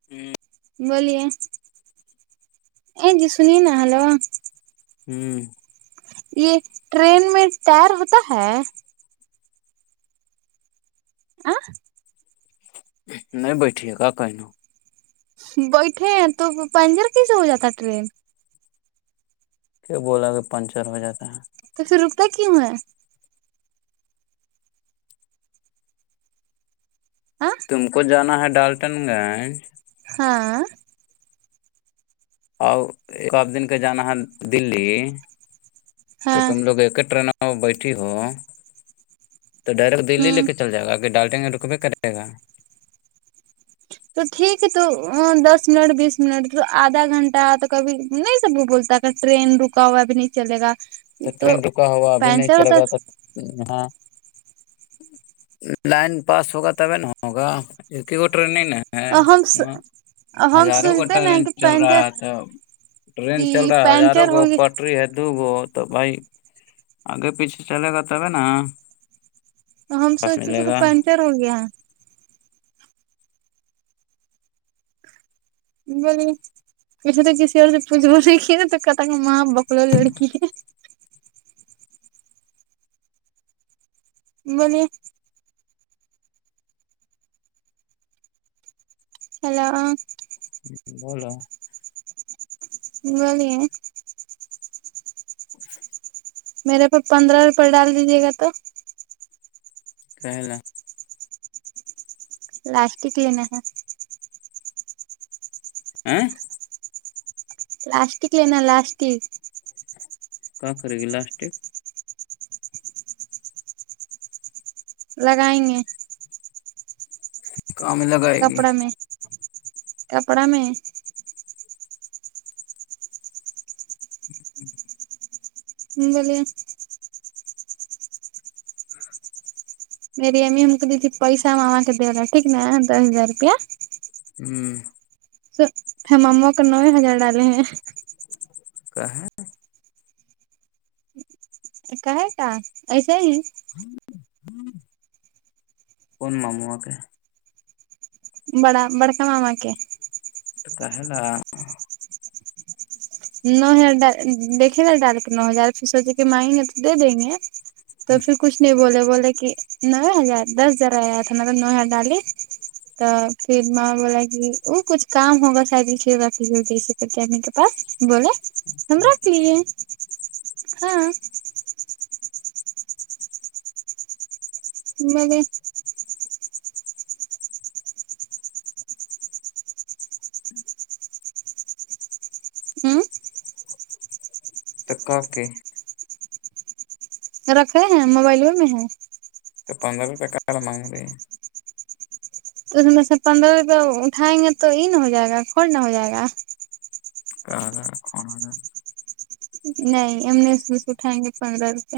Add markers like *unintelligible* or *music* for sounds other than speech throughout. *inaudible* بولیے جی سنیے نا ہیلو ہوں یہ ٹرین میں ٹائر ہوتا ہے *inaudible* نہیں بیٹھیے گا کہیں بیٹھے ہیں تو پینجر کیسے ہو جاتا ٹرین کیا بولا کہ پنچر ہو جاتا ہے تو پھر رکتا کیوں ہے ہ تم کو جانا ہے ڈالٹن گنج ہاں اور ایک آپ دن کا جانا ہے دلی تو ہاں تم لوگ ایک ہی ٹرینوں بیٹھی ہو تو ڈائریکٹ دلی لے ہ کے چل جائے گا کہ ڈالٹیں رکے کریں گا تو ٹھیک ہے تو دس منٹ بیس منٹ آدھا گھنٹہ تو کبھی نہیں سب وہ بولتا ٹرین رکا ہوا ابھی نہیں چلے گا تو ٹرین رکا ہوا ابھی نہیں پینچر چلا ہوتا گا تھا ہاں لائن پاس ہوگا تب ہوگا کیونکہ وہ ٹرینگ ہم ہم ہزاروں کو سوچتے نا ٹرین کہ چل رہا پینچر ہے تو ٹرین کہ چل رہا ہے ہزاروں پینچر کو ہوگی اوپر پٹری ہے تو وہ تو بھائی آگے پیچھے چلے گا تب نا تو ہم بس سوچے ملے تھا گا پانچر ہو گیا *inaudible* پھے تو کسی و سے پوچھ ب نہیں کی نا تو کتا کا م بکلا لڑکی تھ بولیے ہیلو بولو بولیے میرے کو پندرہ روپئے ڈال دیجیے گا تو *inaudible* للاسٹک لینا ہے *inaudible* لاسٹک لینا لاسٹ ہی کیا کرے گی لسٹک لگائیں گے کام میں لگائے گی کپڑا میں کپڑا میں *inaudible* بولیے میری امی ہم کو دی تھی پیسا ہم وہاں کے دے رہا ٹیک نا دس ہزار روپیہ ہوں س ہم ان کو نوے ہزار ڈالے ہیں کا ہے کا ہےتا ایسا ہی کون ماموا کے بڑا بڑکا ماما کے اتا ہےا نو ہزار ڈ دیکھے گا ڈالک نو ہزار پھر سوچے کے مانگیں گے تو دے دیں گے تو پھر کچھ نہیں بولے بولے کہ نو ہزار دس ہزار آیا تھا نلب نو ہزار ڈالی تو پھر ماں بولا کہ وہ کچھ کام ہوگا شایدمی کے پاس بولے ہم رکھ لیے ہاں م نے ت کاا کے *unintelligible* *inaudible* رکھے ہیں موبائلوں میں ہے تو پندرہ روپے کا مانگ رہے ہیں تو اس میں سے پندرہ روپئے اٹھائیں گے تو ای نہ ہو جائے گا کھولنا ہو جائے گا ک کھان نہیں ام نےس اٹائیں گے پندرہ روپے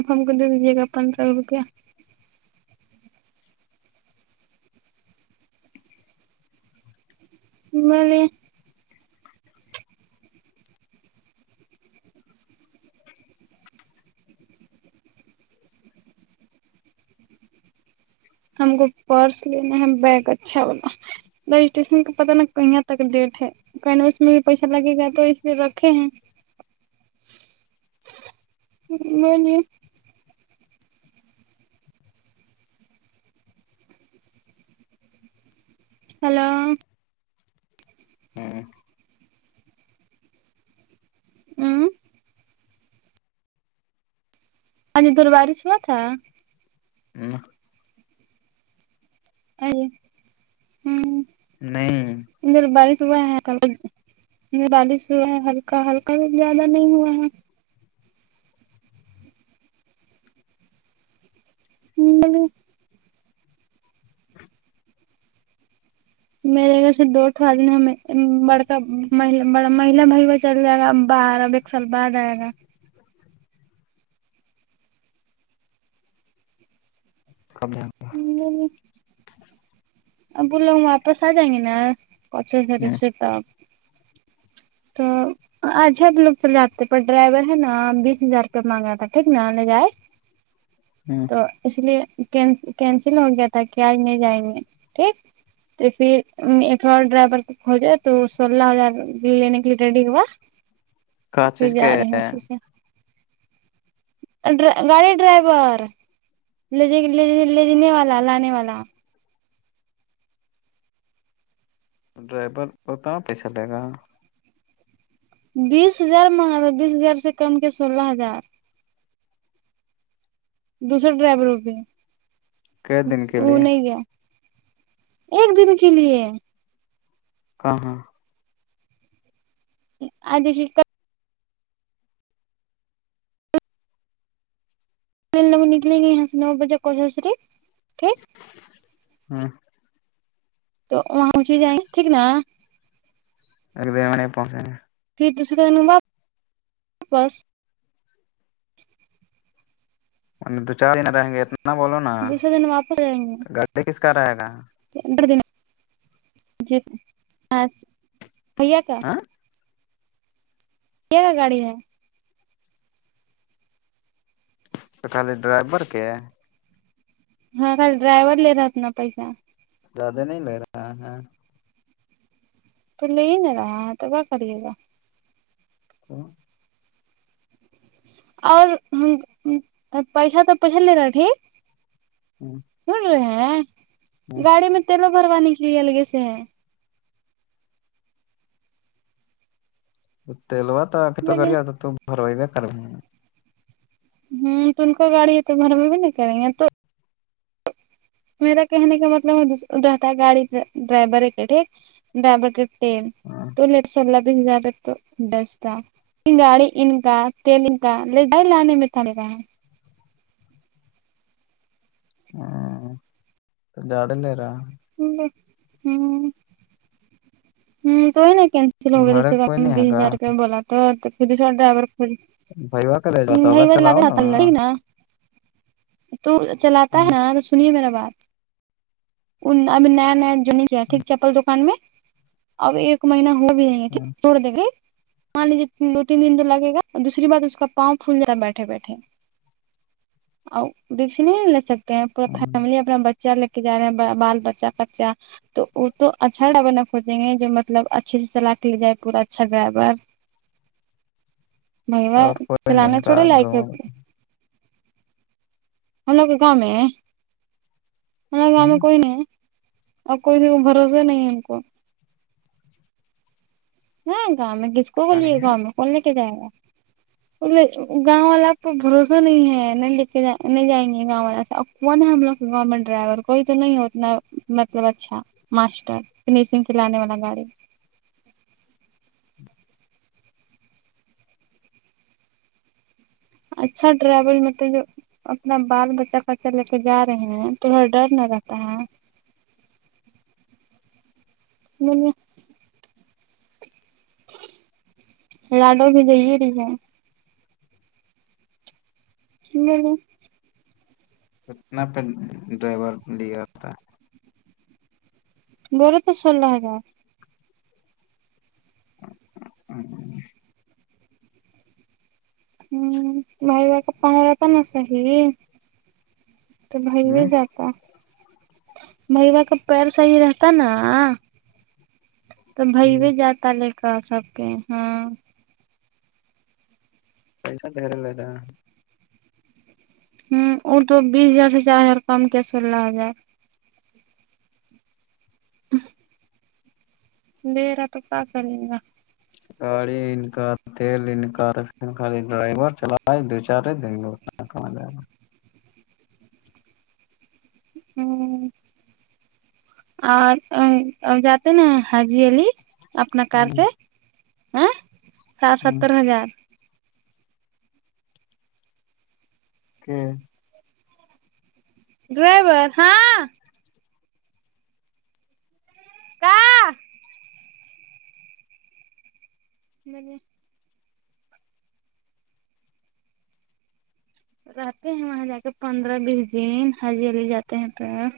آپ ہم کو دے دیجیے گا پندرہ روپیہ ہم میں نے ہم کو پرس لینا ہے بیگ اچھا والا رج اسٹیشن کا پتہ ن کہاں تک ڈٹ ہے پنے اس میں بھی پیسہ لگے گا تو اس لیے رکھے ہیں نہیںونی ہلو ہ آ در باری شو تھا نہ *unintelligible* *inaudible* ا ہوں نہیں انر باری صب بارش ہوا ہے ہلکا ہلکا بھی زیادہ نہیں ہوا ہے ہے میرے گھر سے دوٹو آدمی ہمیں بڑکا مہلا بھائی وہ چل جائے گا بارہ سلپ بادائےگا کب جائیں اب بول لو ہم واپس آ جائیں گے نا کچےری گے سے ت تو اجھا تو لوگ چل جاتے پر ڈرائیور ہے نا بیس ہزار روپئے مانگا تھا ٹھیک نا لے جائے تو اس لیے کینسل ہو گیا تھا کہ آج نہیں جائیں گے ٹھیک تو پھر اٹ ڈرائیور کو کھجے تو سولہ ہزار لینے کے لیے ریڈی ہوا کا تو پھر چیز جا کے رہے ہیں اسی سے گاڑی ڈرائیور لےے لے دینے والا لانے والا ڈرائیور بت پیسہ لے گا بیس ہزار مہنگا بیس ہزار سے کم کے سولہ ہزار دوسرا ڈرائیور ہو بھی کئے دن کے وہ لیے نہیں گیا ایک دن کے لیے کہاں اھی ک لگ نکلیں گے یہاں سے نو بجے کوج سےری ٹھیک ہاں تو وہاںچ ہی جائیں ٹھیک نا پنچ گ ہیں پھر ت تا بس ا *unintelligible* *inaudible* دو چار دن رہیں گے اتنا بولو نا دوسرے دن گای کس کا رہے گا بڑ دن جی ہو کیا ہ کیا گاڑی ہے تو خالی ڈرائیبر کے ہاں کل ڈرائیور لے رہات ن پیس زیادہ نہیں لگ رہا ہاں ہاں تو لے ہی نہیں رہا ہے تو کیا کریے گا ہ اور پیسہ تو پچل ل رہ ٹھیک ہوں سن رہے ہیں گاڑی میں تیلوں بھروانے کے لیے الگے سے ہے تلوا توب تو کر بولے تو بروئی کار ہ ہوں تو ان کو گاڑی تو گھر میں بھی نہیں کریں گے تو میرا کہنے کا مطلب رہتا ہے گاڑی ڈرائیور کا ٹھیک برابر کرتے تو لٹ سبلہ بھی جااک تو دستا سنگاڑی ان کا تیل کا ل لانے میں تھا ل رہا ہے ہاں جاڑ نہیںیرا ہ ہ توئی نہیں کیسل ہوگے تو گھر کوئی سم نہیں ہے بیس گا ہزار روپ بلا توھر سا ڈرائیور خ ہ بھائیوا کا لے جاتا ا اولا م لگ چلاؤ نا ہات نا ال ا ن تو چلاتا ہے ہ ناں تو سنیے میرا بات ان ابھی نیا نیا جنی کیا ٹھیک چپل دکان میں اب ایک مہینہ ہو تھڑ دے مان لیجیے دو تین دن تو لگے گا اور دوسری بات اس کا پاؤں پھولنےتا بیٹھے بیٹھے آؤ دیکسی نہیں س پورا ہ فیملی اپنا بچہ لے کے جا رہے ہیں بال بچہ بچہ تو وہ تو اچھا ڈرائیور ن کوجیں گے جو مطلب اچھے سے چلا کے لے جائے پورا اچھا ڈرائیور بھ وہ اور چ کوئی لان نہیں ہے کا تھوڑے لائق گاؤں ہوتے ہم لوگ گاؤں میں ہمار گاؤں میں کوئی نہیں ہے اور کوئی بھروسہ نہیں ہے ان کو ہاں گاؤں میں کس کو بلیے نہیں ہے گاؤں میں کون لے کے جائے گا گاؤں والا کو بھروسہ نہیں ہے نہیں لے کے نہیں جائیں گے گاؤں والا سے ا فن ہم لوگ ڈرائیور کوئی تو نہیں اتنا مطلب اچھا ماسٹر فنیشنگ کی لانے والا گاڑی اچھا ٹریول مطلب جو اپنا بال بچہ خرچہ لے کے جا رہے ہیں توڑا ڈر نہ رہتا ہے نہیں لاڈو بھی دی رہی ہے نہیں کتنا پ ڈرائیور لیا تھا گور تو سولہ ہزار بائی گ کا پنرا پنا ہی تو بھائی نہیں جاتا میلاا کا پیر صحیح رہتا نا تو بھائی بھی جاتا لے کر سب کے ہاں پیسہ دیرا ل رہا ہوں ا تو بیس ہزار سے چار کم کیسولہ ہو جائے بیرا پ کا آ کر گ گاڑی ان کا تیل ان کا خالی ڈرائیور چل دو چار دن آکھ م جائے گا ہوں اور جاتے نا ہجی علی اپنا ک سے سٹ ہ ستتر ہزار کہ ڈرائیبر ہاں کہ نے رہتے ہیں وہاں جا کے پندرہ بیس دن ہجلی جاتے ہیں پھر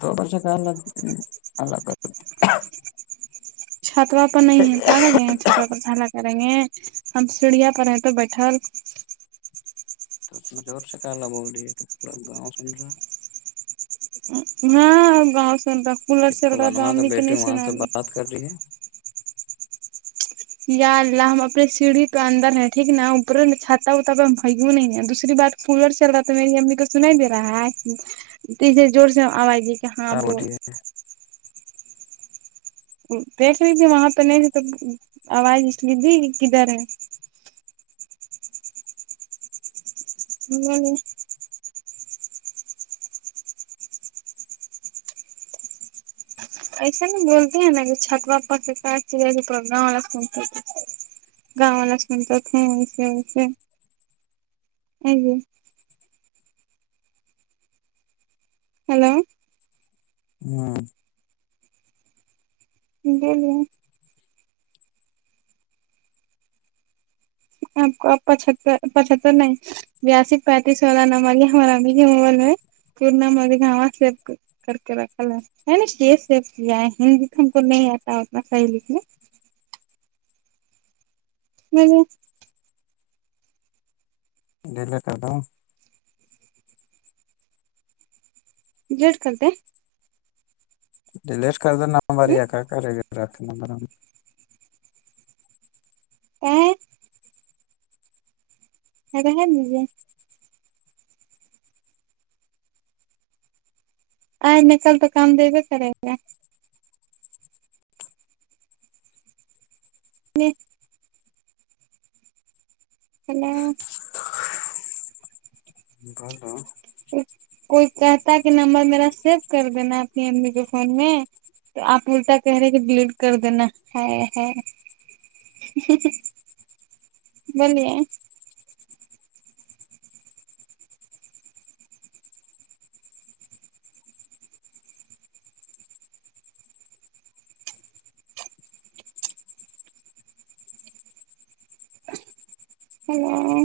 تو برش کا الگ الگ کر چھتوا پر نہیں ہے پاگل ہے چھتوا پر سلا کریں گے ہم سڑیا پر ہیں تو بیٹھل مھےور ش کاالا بولیے تھڑا گاؤ سمن رہا ہاں گاؤں سن رہا کولر کہ چل رہا تھا فلانما کا امی کے بیٹے نہیں وہاں سے سناال بات کر رہی ہے یا اللہ ہم اپنی سیڑھی پہ اندر ہیں ٹھیک نا اوپروں چھاتا وھا پہ بھوں نہیں ہے دوسری بات فولور شروا تو میری امی کو سنا ہی دے رہا ہے تے زور سے آواز جہاں کیا بو بول رہی دیکھ لی تھی وہاں تو نہیں تھی تو آواز اس لی تھی کدھر ہے ہ ایسا نہیں بولتے ہیں نا کہ چھٹ پاپا سے کا چ گاؤں والا سن گاؤال سنتا ہیں وسے وسے ہیلو ہاں جول آپ کو پچہتر پچتر نہیں بیاسی پینتیس سولہ نمبر ہے ہمارا ن مغل میں پورنا مر گاں سب کر کے رکھا ل کیس س کیا ہے ہندی تو ہم کو نہیں آتا اتنا صحیح لکھنے نہیں ڈیل کر دو جیٹ کرنتے ڈیلیٹ کر ن باری آ کرا کر رکھنا ا اگرا ہے نہیں جے آئ ن کل تو کام دبے کریں گا ج ہیلو گلو کوئی کہتا کہ نمبر میرا سیو کر دینا اپنی امی کے فون میں تو آپ الٹا کہہ رہے کہ ڈلیٹ کر دینا ہے ہے بلیے ہیلو